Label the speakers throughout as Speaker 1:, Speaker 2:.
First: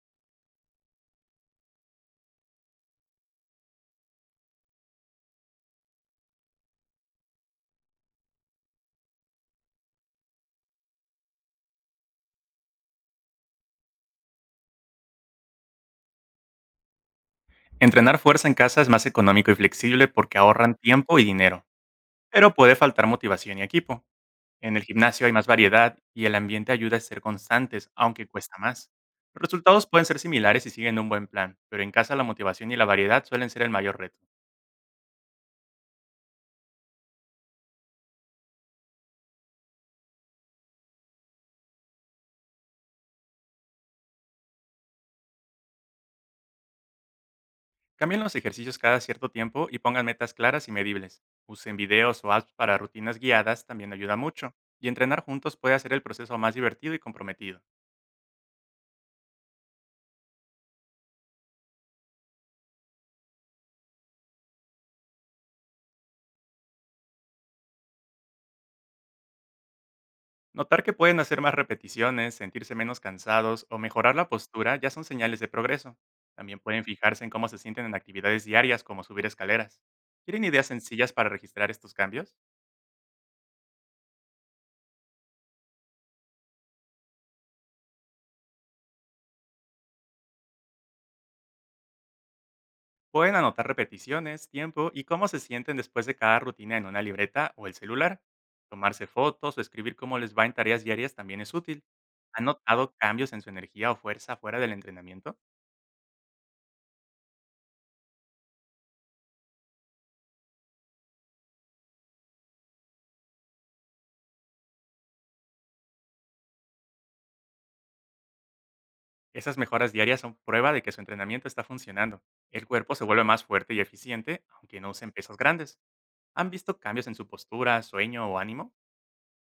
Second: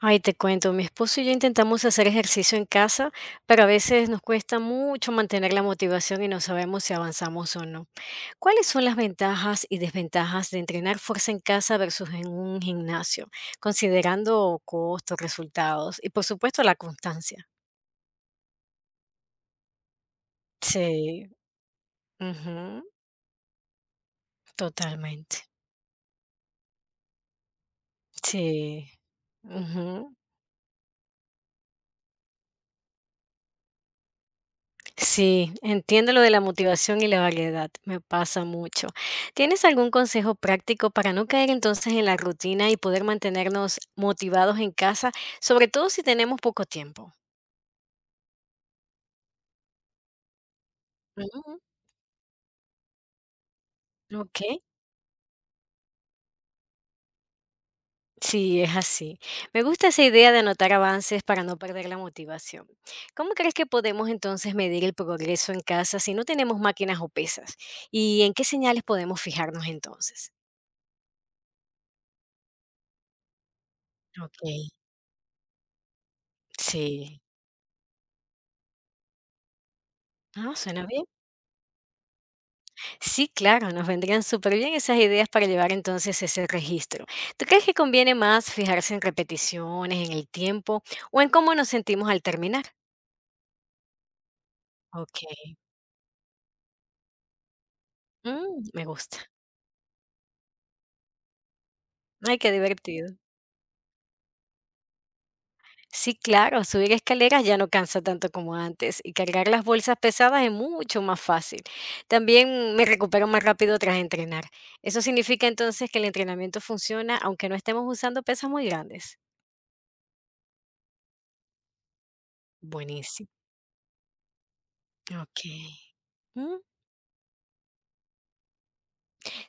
Speaker 1: Ay, te cuento, mi esposo y yo intentamos hacer ejercicio en casa, pero a veces nos cuesta mucho mantener la motivación y no sabemos si avanzamos o no. ¿Cuáles son las ventajas y desventajas de entrenar fuerza en casa versus en un gimnasio, considerando costos, resultados y por supuesto la constancia?
Speaker 2: Entrenar fuerza en casa es más económico y flexible porque ahorran tiempo y
Speaker 1: Sí,
Speaker 2: dinero, pero puede
Speaker 1: ujú,
Speaker 2: faltar motivación y equipo. En el gimnasio hay más
Speaker 1: totalmente.
Speaker 2: variedad y el ambiente ayuda a ser constantes, aunque cuesta
Speaker 1: Sí,
Speaker 2: más. Los resultados pueden
Speaker 1: ujú.
Speaker 2: ser similares si siguen un buen plan, pero en casa la motivación y la variedad suelen ser el mayor reto.
Speaker 1: Sí, entiendo lo de la motivación y la variedad, me pasa mucho. ¿Tienes algún consejo práctico para no caer entonces en la rutina y poder mantenernos motivados en casa, sobre todo si tenemos poco tiempo?
Speaker 2: Cambien los ejercicios cada cierto tiempo y pongan metas claras y medibles.
Speaker 1: Ujú.
Speaker 2: Usen videos o apps para rutinas guiadas también ayuda
Speaker 1: Ok,
Speaker 2: mucho, y entrenar juntos puede hacer el proceso más divertido y comprometido.
Speaker 1: sí, es así. Me gusta esa idea de anotar avances para no perder la motivación. ¿Cómo crees que podemos entonces medir el progreso en casa si no tenemos máquinas o pesas? ¿Y en qué señales podemos fijarnos entonces?
Speaker 2: Notar que pueden hacer más repeticiones, sentirse menos cansados o mejorar la
Speaker 1: Ok,
Speaker 2: postura ya son señales de progreso. También pueden
Speaker 1: sí.
Speaker 2: fijarse en cómo se sienten en actividades diarias como subir escaleras. ¿Quieren
Speaker 1: Ah,
Speaker 2: ideas
Speaker 1: suena bien.
Speaker 2: sencillas para registrar estos cambios?
Speaker 1: Sí, claro, nos vendrían súper bien esas ideas para llevar entonces ese registro. ¿Tú crees que conviene más fijarse en repeticiones, en el tiempo o en cómo nos sentimos al terminar?
Speaker 2: Pueden anotar repeticiones, tiempo y
Speaker 1: Ok.
Speaker 2: cómo se sienten después de cada rutina en una libreta o el celular.
Speaker 1: Mm, me
Speaker 2: Tomarse
Speaker 1: gusta.
Speaker 2: fotos o escribir cómo les va en tareas diarias también es útil.
Speaker 1: Ay,
Speaker 2: ¿Han
Speaker 1: qué
Speaker 2: notado
Speaker 1: divertido.
Speaker 2: cambios en su energía o fuerza fuera del entrenamiento?
Speaker 1: Sí, claro, subir escaleras ya no cansa tanto como antes y cargar las bolsas pesadas es mucho más fácil. También me recupero más rápido tras entrenar. Eso significa entonces que el entrenamiento funciona aunque no estemos usando pesas muy grandes.
Speaker 2: Esas mejoras diarias son prueba de que su entrenamiento está funcionando. El cuerpo se vuelve
Speaker 1: Buenísimo.
Speaker 2: más fuerte y eficiente, aunque no usen pesas
Speaker 1: Ok.
Speaker 2: grandes. ¿Han
Speaker 1: Mm.
Speaker 2: visto cambios en su postura, sueño o ánimo?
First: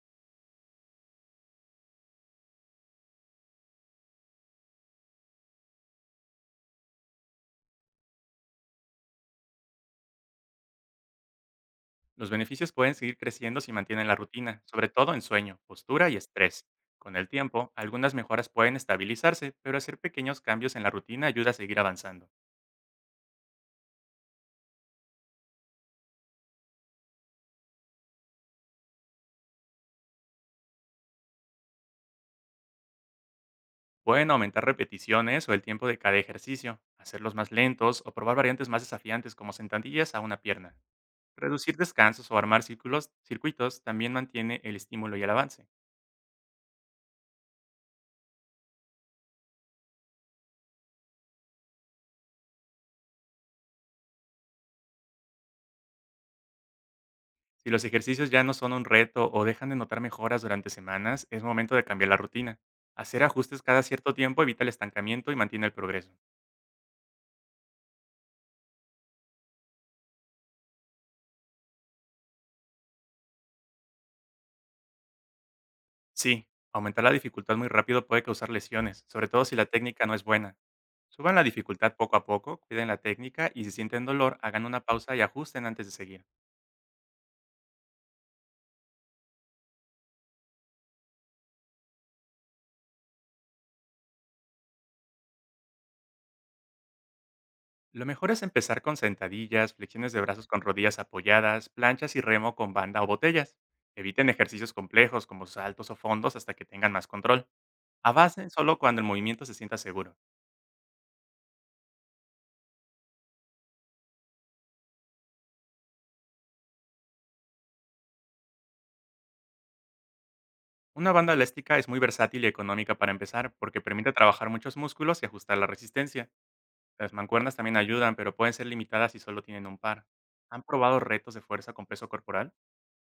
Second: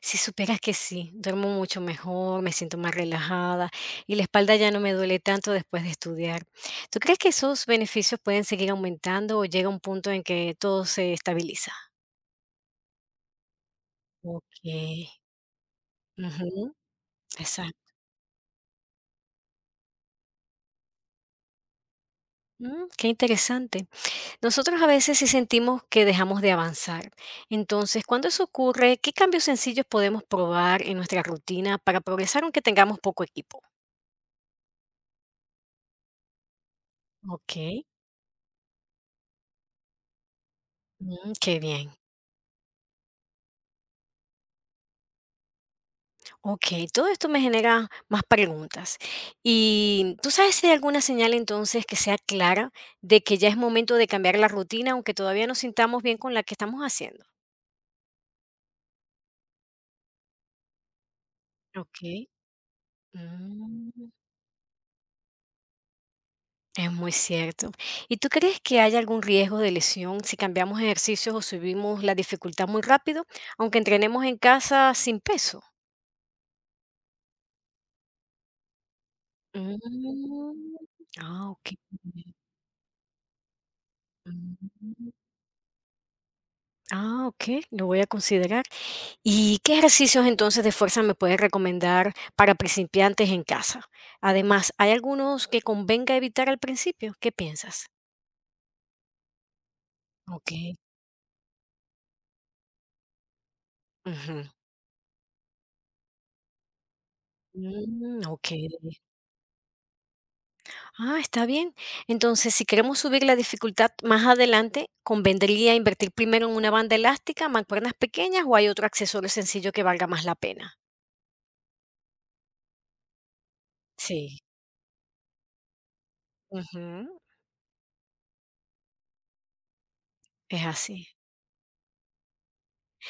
Speaker 1: Si supieras que sí, duermo mucho mejor, me siento más relajada y la espalda ya no me duele tanto después de estudiar. ¿Tú crees que esos beneficios pueden seguir aumentando o llega un punto en que todo se estabiliza?
Speaker 2: Los beneficios pueden seguir creciendo si mantienen la rutina, sobre
Speaker 1: Ok.
Speaker 2: todo en sueño, postura y estrés.
Speaker 1: Ujú.
Speaker 2: Con el tiempo,
Speaker 1: Exacto.
Speaker 2: algunas mejoras pueden estabilizarse, pero hacer pequeños cambios en la rutina ayuda a seguir avanzando.
Speaker 1: Mm, qué interesante. Nosotros a veces sí sentimos que dejamos de avanzar. Entonces, cuando eso ocurre, ¿qué cambios sencillos podemos probar en nuestra rutina para progresar aunque tengamos poco equipo?
Speaker 2: Pueden aumentar repeticiones o el tiempo de cada ejercicio, hacerlos más
Speaker 1: Ok.
Speaker 2: lentos o probar variantes más desafiantes como sentadillas a una pierna.
Speaker 1: Mm, qué
Speaker 2: Reducir
Speaker 1: bien.
Speaker 2: descansos o armar circuitos también mantiene el estímulo y el avance.
Speaker 1: Ok, todo esto me genera más preguntas. ¿Y tú sabes si hay alguna señal entonces que sea clara de que ya es momento de cambiar la rutina, aunque todavía nos sintamos bien con la que estamos haciendo?
Speaker 2: Si los ejercicios ya no son un reto o dejan de notar mejoras durante semanas, es momento de cambiar la
Speaker 1: Ok.
Speaker 2: rutina. Hacer ajustes cada
Speaker 1: Mm,
Speaker 2: cierto tiempo evita el estancamiento y mantiene el progreso.
Speaker 1: es muy cierto. ¿Y tú crees que hay algún riesgo de lesión si cambiamos ejercicios o subimos la dificultad muy rápido, aunque entrenemos en casa sin peso?
Speaker 2: Sí, aumentar la dificultad muy rápido puede causar lesiones, sobre todo si la técnica no es
Speaker 1: Mm,
Speaker 2: buena. Suban la
Speaker 1: ah, ok.
Speaker 2: dificultad poco a poco, cuiden la técnica y si sienten dolor, hagan una
Speaker 1: Mm.
Speaker 2: pausa y ajusten antes de seguir.
Speaker 1: Ah, okey, lo voy a considerar. ¿Y qué ejercicios entonces de fuerza me puedes recomendar para principiantes en casa? Además, ¿hay algunos que convenga evitar al principio? ¿Qué piensas?
Speaker 2: Lo mejor es empezar con sentadillas, flexiones de brazos con
Speaker 1: Okey.
Speaker 2: rodillas apoyadas, planchas y remo con banda o botellas. Eviten
Speaker 1: Ujú.
Speaker 2: ejercicios complejos como saltos o fondos hasta que tengan más control.
Speaker 1: Mm,
Speaker 2: Avancen
Speaker 1: okey.
Speaker 2: solo cuando el movimiento se sienta seguro.
Speaker 1: Ah, está bien. Entonces, si queremos subir la dificultad más adelante, ¿convendría invertir primero en una banda elástica, mancuernas pequeñas o hay otro accesorio sencillo que valga más la pena?
Speaker 2: Una banda elástica es muy versátil y económica para empezar porque permite
Speaker 1: Sí.
Speaker 2: trabajar muchos músculos y ajustar la resistencia. Las
Speaker 1: Ujú.
Speaker 2: mancuernas también ayudan, pero pueden ser limitadas si solo tienen un par.
Speaker 1: Es
Speaker 2: ¿Han probado
Speaker 1: así.
Speaker 2: retos de fuerza con peso corporal?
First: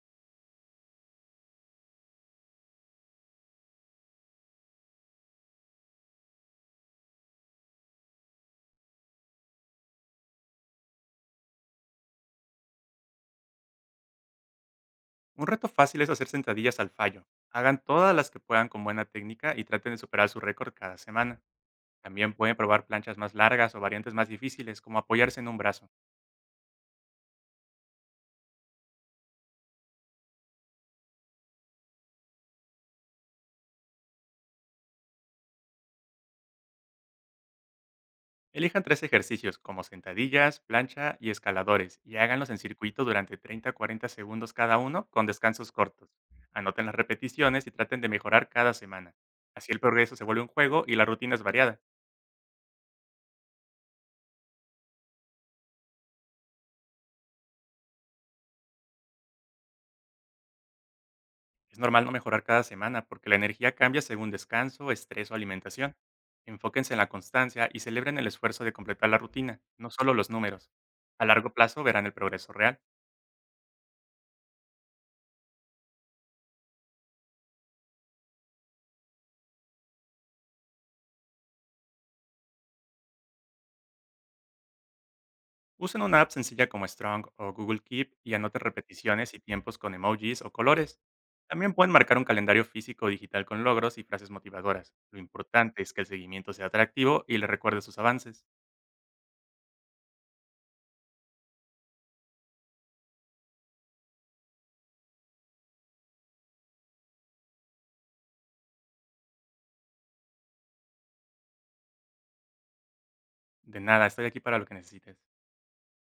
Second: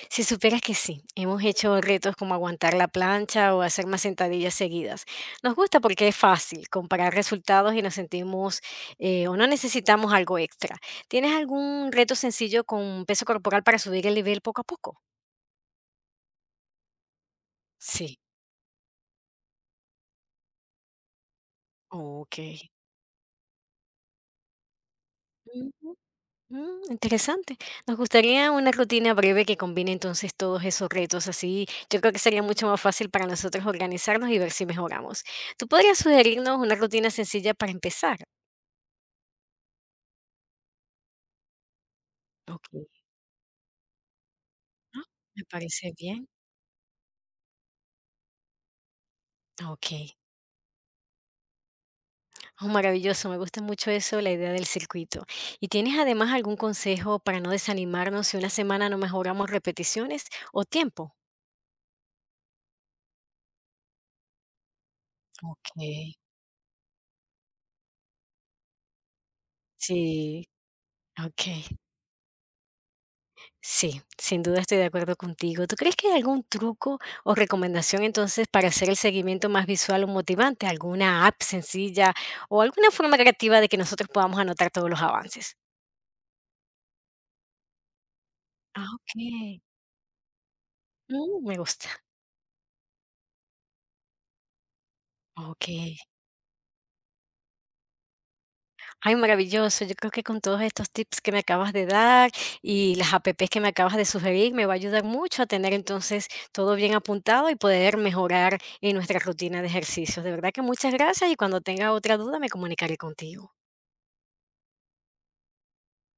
Speaker 1: Si supieras que sí, hemos hecho retos como aguantar la plancha o hacer más sentadillas seguidas. Nos gusta porque es fácil comparar resultados y nos sentimos o no necesitamos algo extra. ¿Tienes algún reto sencillo con peso corporal para subir el nivel poco a poco?
Speaker 2: Un reto fácil es hacer sentadillas al fallo. Hagan todas
Speaker 1: Sí,
Speaker 2: las que puedan con buena técnica y traten de superar su récord cada semana. También
Speaker 1: ok.
Speaker 2: pueden probar planchas más largas o variantes más difíciles, como apoyarse en un brazo.
Speaker 1: Ujú, mm, interesante. Nos gustaría una rutina breve que combine entonces todos esos retos. Así yo creo que sería mucho más fácil para nosotros organizarnos y ver si mejoramos. ¿Tú podrías sugerirnos una rutina sencilla para empezar?
Speaker 2: Elijan tres ejercicios, como sentadillas, plancha y escaladores, y háganlos en
Speaker 1: Ok.
Speaker 2: circuito durante 30 a 40 segundos cada uno, con
Speaker 1: Me
Speaker 2: descansos
Speaker 1: parece
Speaker 2: cortos.
Speaker 1: bien.
Speaker 2: Anoten las repeticiones y traten de mejorar cada semana. Así el
Speaker 1: Ok.
Speaker 2: progreso se vuelve un juego y la rutina es variada.
Speaker 1: Oh, maravilloso. Me gusta mucho eso, la idea del circuito. ¿Y tienes además algún consejo para no desanimarnos si una semana no mejoramos repeticiones o tiempo?
Speaker 2: Es normal no mejorar cada semana, porque la energía cambia según descanso, estrés o
Speaker 1: Ok.
Speaker 2: alimentación. Enfóquense en la constancia y celebren el esfuerzo de completar la rutina, no solo los
Speaker 1: Sí.
Speaker 2: números. A largo
Speaker 1: Ok.
Speaker 2: plazo verán el progreso real.
Speaker 1: Sí, sin duda estoy de acuerdo contigo. ¿Tú crees que hay algún truco o recomendación entonces para hacer el seguimiento más visual o motivante? ¿Alguna app sencilla o alguna forma creativa de que nosotros podamos anotar todos los avances?
Speaker 2: Usen una app sencilla como Strong o Google Keep y anoten
Speaker 1: Ah, ok.
Speaker 2: repeticiones y tiempos con emojis o colores.
Speaker 1: Mm, me
Speaker 2: También
Speaker 1: gusta.
Speaker 2: pueden marcar un calendario físico o digital con logros y frases motivadoras. Lo
Speaker 1: Ok.
Speaker 2: importante es que el seguimiento sea atractivo y les recuerde sus avances.
Speaker 1: Ay, maravilloso. Yo creo que con todos estos tips que me acabas de dar y las apps que me acabas de sugerir, me va a ayudar mucho a tener entonces todo bien apuntado y poder mejorar en nuestra rutina de ejercicios. De verdad que muchas gracias y cuando tenga otra duda me comunicaré contigo.
Speaker 2: De nada, estoy aquí para lo que necesites.